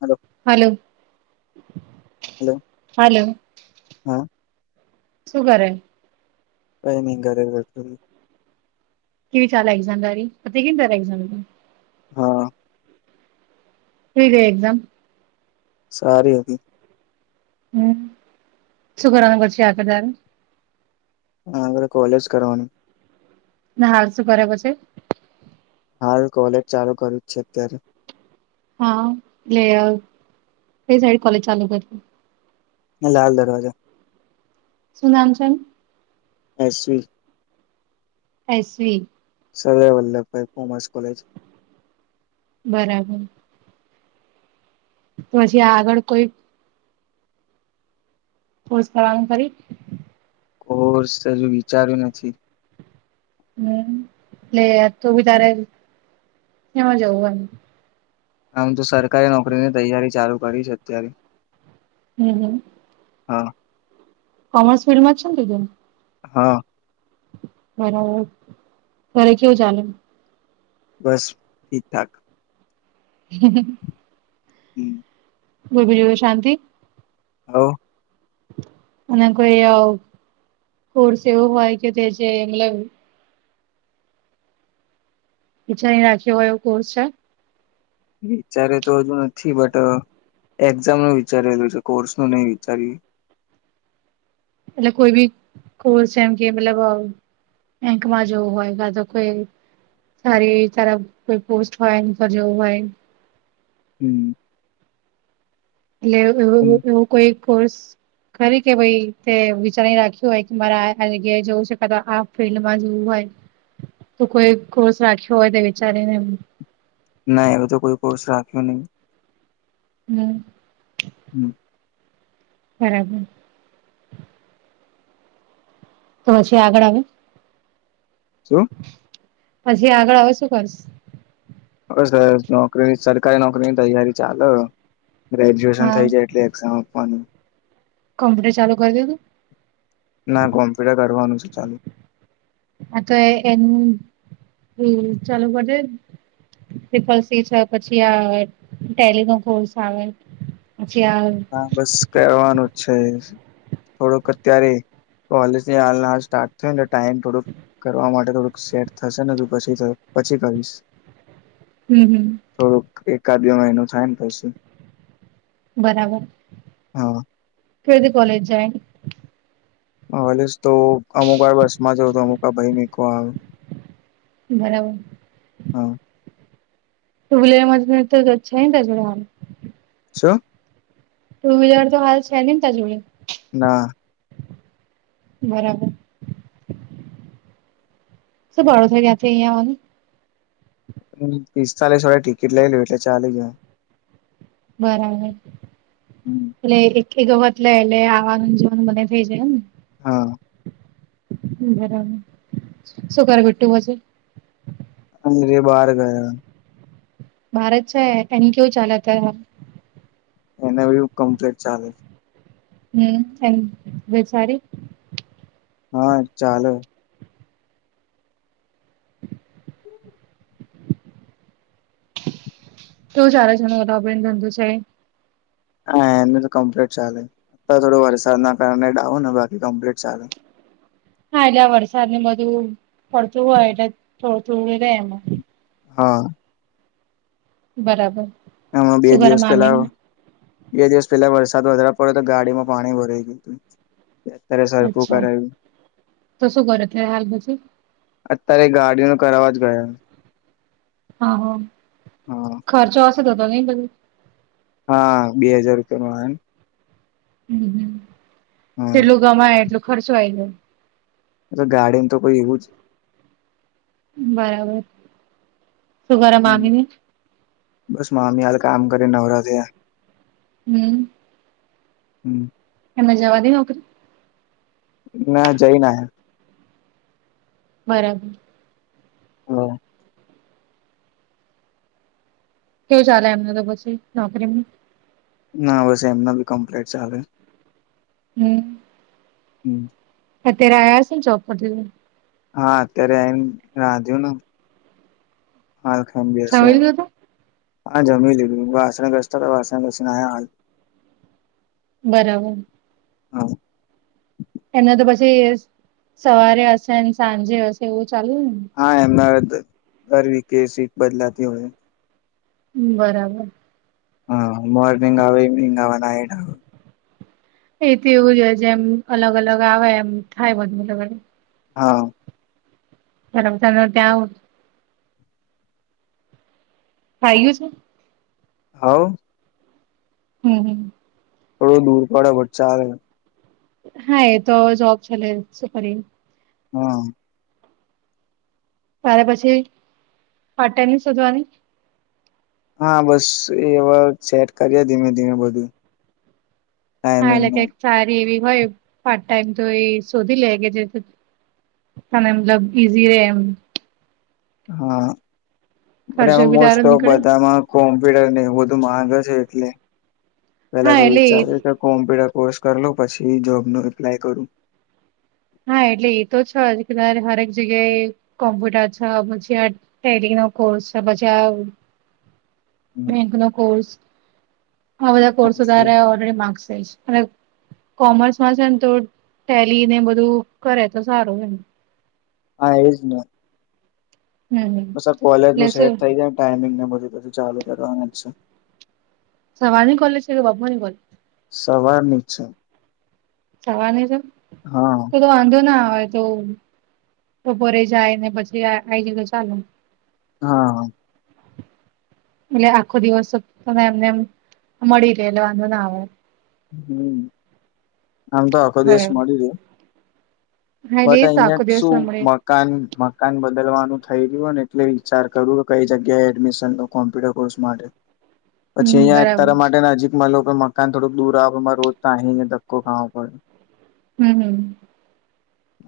Hello. Hello. Hello hello હા. શું કરે? કઈ નહી ઘરે બેઠો છું. કેવી ચાલે એક્ઝામની તૈયારી? પતિ ગઈ ન તારી એક્ઝામ? હા. કેવી ગઈ એક્ઝામ? સારી હતી. હમ શું કરવાનું છે આગળ તારે? મારે કોલેજ કરવાની ને હાલ શું કરે પછી? હાલ કોલેજ ચાલુ કરું છે અત્યારે. હા એટલે અ [unintelligible] કોલેજ ચાલુ કરતી. લાલ દરવાજા. શું નામ છે? SV. SV. Sardar Vallabhbhai commerce college. બરાબર. પછી આગળ કોઈ? કૉર્સ કરવાનું ખરી? કોર્સ હજુ વિચાર્યું નથી. હમ લે તો બી તારે કેમાં જવું એમ? આમ તો સરકારી નોકરીની તૈયારી ચાલુ કરી છે અત્યારે. હમ હમ. હા. કોમર્સ ફિલ્ડમાં છો કે? હા. બરાબર ઘરે કેવું ચાલે‌? બસ ઠીક ઠાક. હમ. હમ. બોલ બીજું શાંતિ? હ ઉ અને કોઈ અ કોર્સ એવો હોય કે તે જે મતલબ વિચારી રાખ્યો હોય એવો કોર્સ છે? વિચારે તો હજુ નથી બટ એક્ઝામ નું વિચારેલું છે કોર્સ તો નહી વિચાર્યું એટલે કોઈ બી કોર્સ એમ કે મતલબ અ બેંકમાં જવું હોય કા તો કોઈ.. સારી તારા કોઈ પોસ્ટ હોય એવી રીતે જવું હોય હમ એટલેવ કોઈ કોર્સ કે ભાઈ વિચારી રાખ્યું હોય કે મારે આ જગ્યાએ જવું છે ક તો આ ફિલ્ડમાં જોવું હોય તો કોઈ કોર્સ રાખ્યો હોય તે વિચારીને એ ના એવ તો કોઈ કોર્સ રાખ્યો નહી હમ હમ બરાબર તો પછી આગળ આવે શું પછી આગળ આવે શું કરશ હ સર નોકરીની સરકારી નોકરીની તૈયારી ચાલે ગ્રેજ્યુએશન હા થઈ જાય એટલે એક્ઝામ આપવાનું કોમ્પુટર ચાલુ કરી દેધું ના કોમ્પ્યુટર કરવાનું છે ચાલુ આ તો એ એ ચાલ પટે ટિપલ સી છે પછી આ ટેલી નો ગલ્સ આવે અછ હા બસ કવાનું જ છે થોડોક અત્યારે કોલેજ હાલ હાલ સ્ટાર્ટ થયું ને ટાઈમ થોડુંક કરવા માટે થોડુંક સેટ થશે ને પછી પછી હમ હમ થોડુંક એકાદ બે મહિનું થાય ને પછું બરાબર હા ફદી કોલેજ જાય હલે તો અમુક વાર બસ માં જવ તો અમુક ભાઈ મીકવા આવે બરાબર હા તોલે મને તો જ્ છે ને તજ છ ટુ વ્હીલર તો હાલ છે નેને ત જોડે ના બરાબર શું ભળો થઈ ગયાથી અહંયા હમ પિસ્તાલીસ વાડે ટિકિટ લે લ એટલે ચાલી જ બરાબર એટલે એક એક વખત લે એટલે આવાનું જવાનું મને થઈ જાય એમને હા બરાબર શું કરબટું હજે મેરે બહાર ગયા ભારત છે એનક્યુ ચાલત એને કમ્પ્લીટ હમ થ સારી. હા ચાલે. તું સારા જ આપને ધંધો છે. હા એનું કમ્પ્લીટ ચાલે થોડો વરસાદ કારણે ડાઉન ને બાકી કમ્પ્લીટ ચાલે. હા એટલે આ વરસાદને બધું પડતું હોય એટલે થોડું થોડું રહેે એમાં. હા. બરાબર. હ બે શું કરે દિવસ મામી પેલા. બે દિવસ પેલા વરસાદ વધારેવા પડ્યો તો ગાડીમાં પાણી ભરાઈ ગયું હતું. અત્યારે સરખું અચ્છા કરાયું તો શું કરે છે હાલ પછી. અત્યારે ગાડી ન કરવાવા જ ગયા. હા હા. હા. ખર્ચો હશે તો તો નહી પધી. હા બે હજાર રૂપિયા નો આયો ને. હમ આવે ને. જેટલું કમાય એટલું ખર્ચો આવી જાય. તો ગાડી એમ તો કોઈ એવુંજ. બરાબર શું કર હમ. મામી ને બસ મામી હાલ કામ કરે નવરા થયા. હમ. હમ. એમાં જવા દ નોક ના જઈ ના. બરાબર. હ. કેવું ચાલે એમને તો પછી નોકરીમાં ના બસ એમના બી કમ્પ્લીટ ચાલે. હમ. હમ. અત્યારે આયા હસે ને ચોપટી. હા અત્યારે આઈને રાંધ્યું ને. હાલ ખમ બેશે જમી લીધું હા જમી લીધ વાસણ ગજતા તો વા ગજ નાયા હાલ. બરાબર. હા. એને તો પછી સવારે હશે સાંજે હશે એવું ચાલુ હા એમના દર વીકે સીટ બદલાતી હોય. બરાબર. હ મોર્નિંગ આવા ઈવિંનીગ આવા નાઈટ આવ. એ તો એવું જ હોય જેમ અલગ અલગ આવે એમ થાય બધને અલગ અલગ હા. [unintelligible] [unintelligible] હઉ હમ હમ. થોડું દૂર પડે બચ્ચા આવે. હા એ તો જોબ છેલે સુપારી. હા. તારે પછી પાર્ટ ટાઈમ ની શોધવાની? હા, બસ એવા સેટ કરીએ ધીમે ધીમે બધું. હા, એટલે ટાઈમિંગનું કઈક સારી એવી હોય પાર્ટ ટાઈમ તો એ શોધી લે કે જે, તને મતલબ રે, હા, બ ખર્ચો એમાં બ બી તારો સ્ટોક નીકળે બધામાં, કોમ્પ્યુટર ને એવ બધું માગે છે, એટલે પેલા હા તો એટલે એ વિચારે, કોમ્પ્યુટર કોર્સ કરલો પછી, જોબ નું એપ્લાય કરું. હા, એટલે એ તો છ. આજ હરેક જગ્યાએ કોમ્પ્યુટર છ પછી, તૈલી નવ કોર્સ ભજા [inaudible] બેંક નો કોર્સ, આ બધા કોર્સો તારે ઓલરેડી માર્ક્સ થાય છે. અને કોમર્સમાં છે, ને તો ટેલીને બધું કરે તો સારું એમ. હા, એજ ને, હમ હમ બ કોલેજ નું એટલે શું સેટ થઈ જાય, ને ટાઈમિંગ ને બધીી ચાલુ કરવાની જ છે. સવારની કોોલે છે, કે બાપાની કોલે. સવાર જવાની તો [inaudible] હા, તો વાંધો ના આવે તો, બપોરે જાય ને પછી, આ આવી જ તો ચાલ. હા! [inaudible] એટલે આખો દિવસ તને એમને એમ મળી રહેલો, વાંધો ના આવે. હમ, આમ તો અ દેશ બરાબર મળી રહ. હા એટલે બટ એ તો અહિયાં આખો જ દિવસ શું?? ના મળે મકાન મકાન બદલવાનું થઈ રહય્યુંને, એટલે વિચાર કરું કઈ જગ્યાએ એડમિશન લો કોમ્પ્યુટર કોર્સ માટે. હ [inaudible] પછી અહીંયાતાર માટે નજીકમાં લો કે મકાન થોડુંક દૂર આવેમાં રોજ તો અહી અયા ધક્કો ખાો પડે. હમ હમ,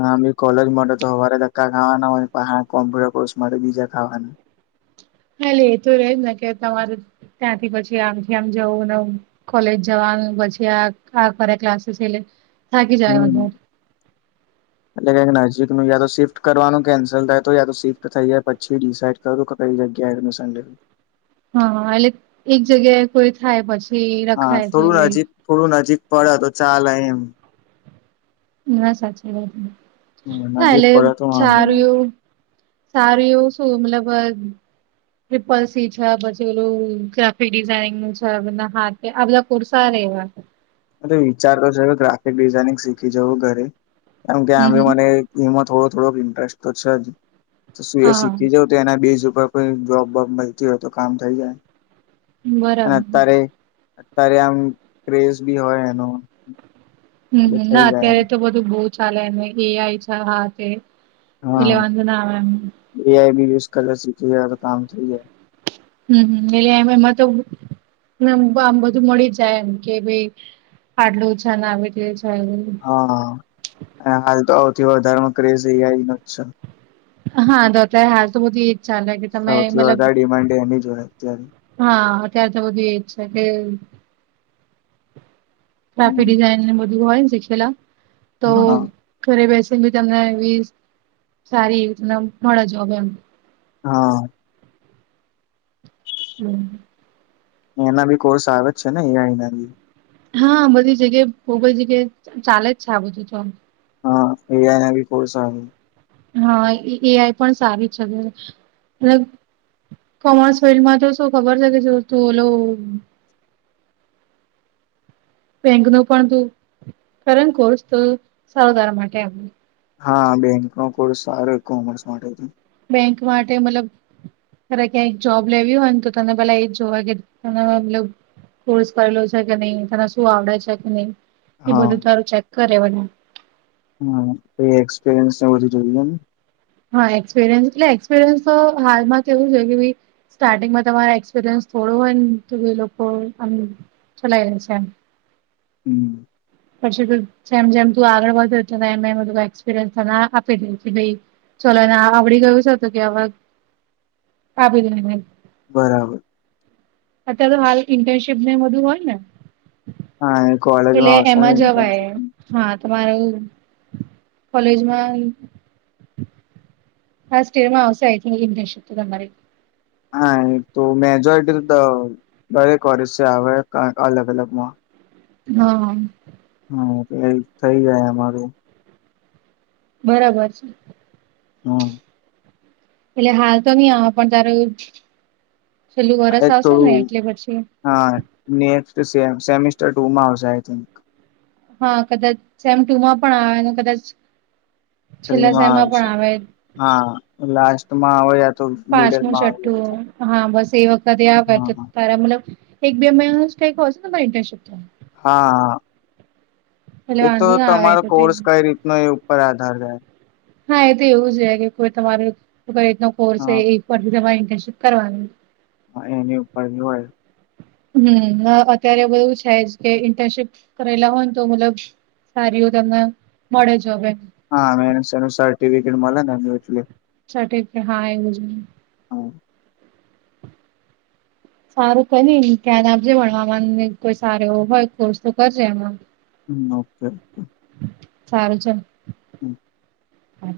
હ, કોલેજ માટે તોવારે ધકા ખાવાના હોય કોમ્પ્યુટર કોર્સ માટે બીજા ખાવાના. હા, લ એ તો રેજ ને કે તમાર ત્યાંથી પછી આમથી આમ જવું ન. કોલેજ જવાનું પછી, આ આ ફરે ક્લાસીસ, થાકી જાય હમ, [inaudible] એટલે કઈક નજીક નું યા તો શિફ્ટ કરવાનું કેન્સલ થાય, તો યા તો શિફ્ટ થઈ જાય પછી ડિસાઇડ કું ક કઈ જગ્યા એ સંે હા, એક જગ્યાએ કોઈ થાય પછી હા રખાય છે. થોડું નજીક થોડું નજીક પડે તો ચાલે એમ, ના, સાચી વાત હમ્મ ના નજીક એટલે પડે તો વાંધો સારું નહી એવું. સારું એવું શું મતલબ, ટ્રિપલ સી છે પછી, ઓેલું ગ્રાફિક ડિઝાઇનિંગ નું છે બ હાથ આપલા કોુરસા રહેવા, વિચારતો છે, હ ગ્રાફિક ડિઝાઇનિંગ શીખી જવું ઘરે કેમ કે આમે હમ હમ મને, એમાં થોડો થોડોક ઇન્ટરેસ્ટ તો છે. જ શું એ હા શીખી જાવ, એના બેઝ ઉપર કોઈ જોબ વોબ મળતી હોય થઈ જાય. અને બરાબર અત્યારે અત્યારે આમ ક્રેઝ બી હોય એનો, હમ, એટલે થઈ ના જાય એમ અત્યારે તો બધું બહ ચાલેને એ આઈ હા તે, એલે વાંધ ના આવેમ એઆઈ યુઝ કરે સીધ થઈ જાય હમમ એટલે એમ એમાં તો આમ બધું મળી જાય એમ કે ભાઈ પાડલું ઓછા ના આવી રહ છેું હા અને હાલ તો આવથી વધારેમાં ક્રેઝ એ ન છે હા દોત હાલ તો બધ સૌથી વધારે ડિમાન્ડ એની જોયે અત્યારે હા અત્યારે તો બધું એ જ છે કે ક્રાફિક હમ. ડિઝઇન બધું હોય શીખેલા તો હા ઘરે બેસી બી તમને એવી સારી એવી તમને મળ જો હ એમ હા હમ એના બી કોર્સ આવે જ છે ને એ અહીના બી જગ્યાએ ભોગલ જગ્યાએ ચાલે જ છે આ બધું તો હા એિયાના ભી કો હા એ આઈ પણ સારી છે કોમર્સ ફિલ્ડમાં તો શું ખબર છે કે જો તું ઓલો બેંક ન પણ તું કરણ કોર્સ તો સારધારા માટે હા બેંક નો કોર્સ સારો કોમર્સ માટેથી બેંક માટે મતલબ તરે ક્યાંય જોબ લેવી હોય ને તો તને પેલા એ જોવા કે ત મતલ કોર્સ કરેલો છે કે નહી તને શું આવડે છે કે નહી એ હા બધું તારું ચેક કરે મને હ જોયને હા એક્સપિરયન્સ એટલે એક્સપિરિયન્સ તો હાલમાં તો એવું છે કે ભાઈ સ્ટાર્ટિંગમાં તમારે એક્સપિરિયન્સ થોડું હોય ને તો એ લોકો આમ ચલાય જશે એમ હમ પછી ત જેમ જેમ તું આગળ વધ બધ એક્સપિરયન્સ આપી દ ચલોને આવડી ગયું છે તોું કે આ આપી દું બરાબર અત્યારે તો હાલ ઇન્ટર્નશીપ ને બધું હોય ને હા કોલેજ માં એટલે આવશે ને એમાં જવાય ઇન્ટર્નશીપ. હા તમાર કોલેજમાં હાસ સ્ટેરમાં આવશે આ એમ થ શક તમારી હા એક તો મેજોરિટી દરેક ઓરેજ આવે અલગ અલગમાં હા હમ એટલે થઈ જાય અમારે બરાબર છે હા એટલે હાલ તો નઈ આવે પણ તારેું છેલ્લું વરષ એ આવશે ને થોડું એટલે પછી હા નેક્ સેમિસ્ટર ટુ માં આવશે આ થિક હા કદાચ સેમ ટુમાં પણ આવે કદાચ થ્રીમાં સમયમાં આવશે પણ હા લાસ્ટમાં આવે યા તો પાંચમું મિડલમાં આવે એવું છઠ્ઠું થાય હા બસ એ વખતે આવે હા તો તાર મલબ એક બે મહ કઈ કય ઇન્ટર્નશિપ ત હા એટલે એ તો વાંધો ના આવે તમારો એ તો થઈ કોર્સ કઈ રીતનો એ પર આધાર રે હા એ તો એવું જ રે [inaudible] કે કોઈ તમારો કઈ રીતનો કોર્સ હા એક વાર [unintelligible] [inaudible] ઇન્ટર્નશીપ કરવાનું હ એની ઉપર હોય હમ અત્યારે એવું [inaudible] બધું છે જ કે ઇન્ટર્નશીપ કરેલા હોય ને તો મતલબ [inaudible] તમને મળે જોબ ય [inaudible] હા [unintelligible] [inaudible] નું સર્ટિફિકેટ મલે ને [inaudible] છઠ [inaudible] હા એ [inaudible] હ સારું કરીને ધ્યાન આપજે ભણવામાંને કોઈ સારો એવો હોય કોર્સ તો કરજે એમાં હમ ઓકે ઓકે [inaudible] સારું ચલ હમ હા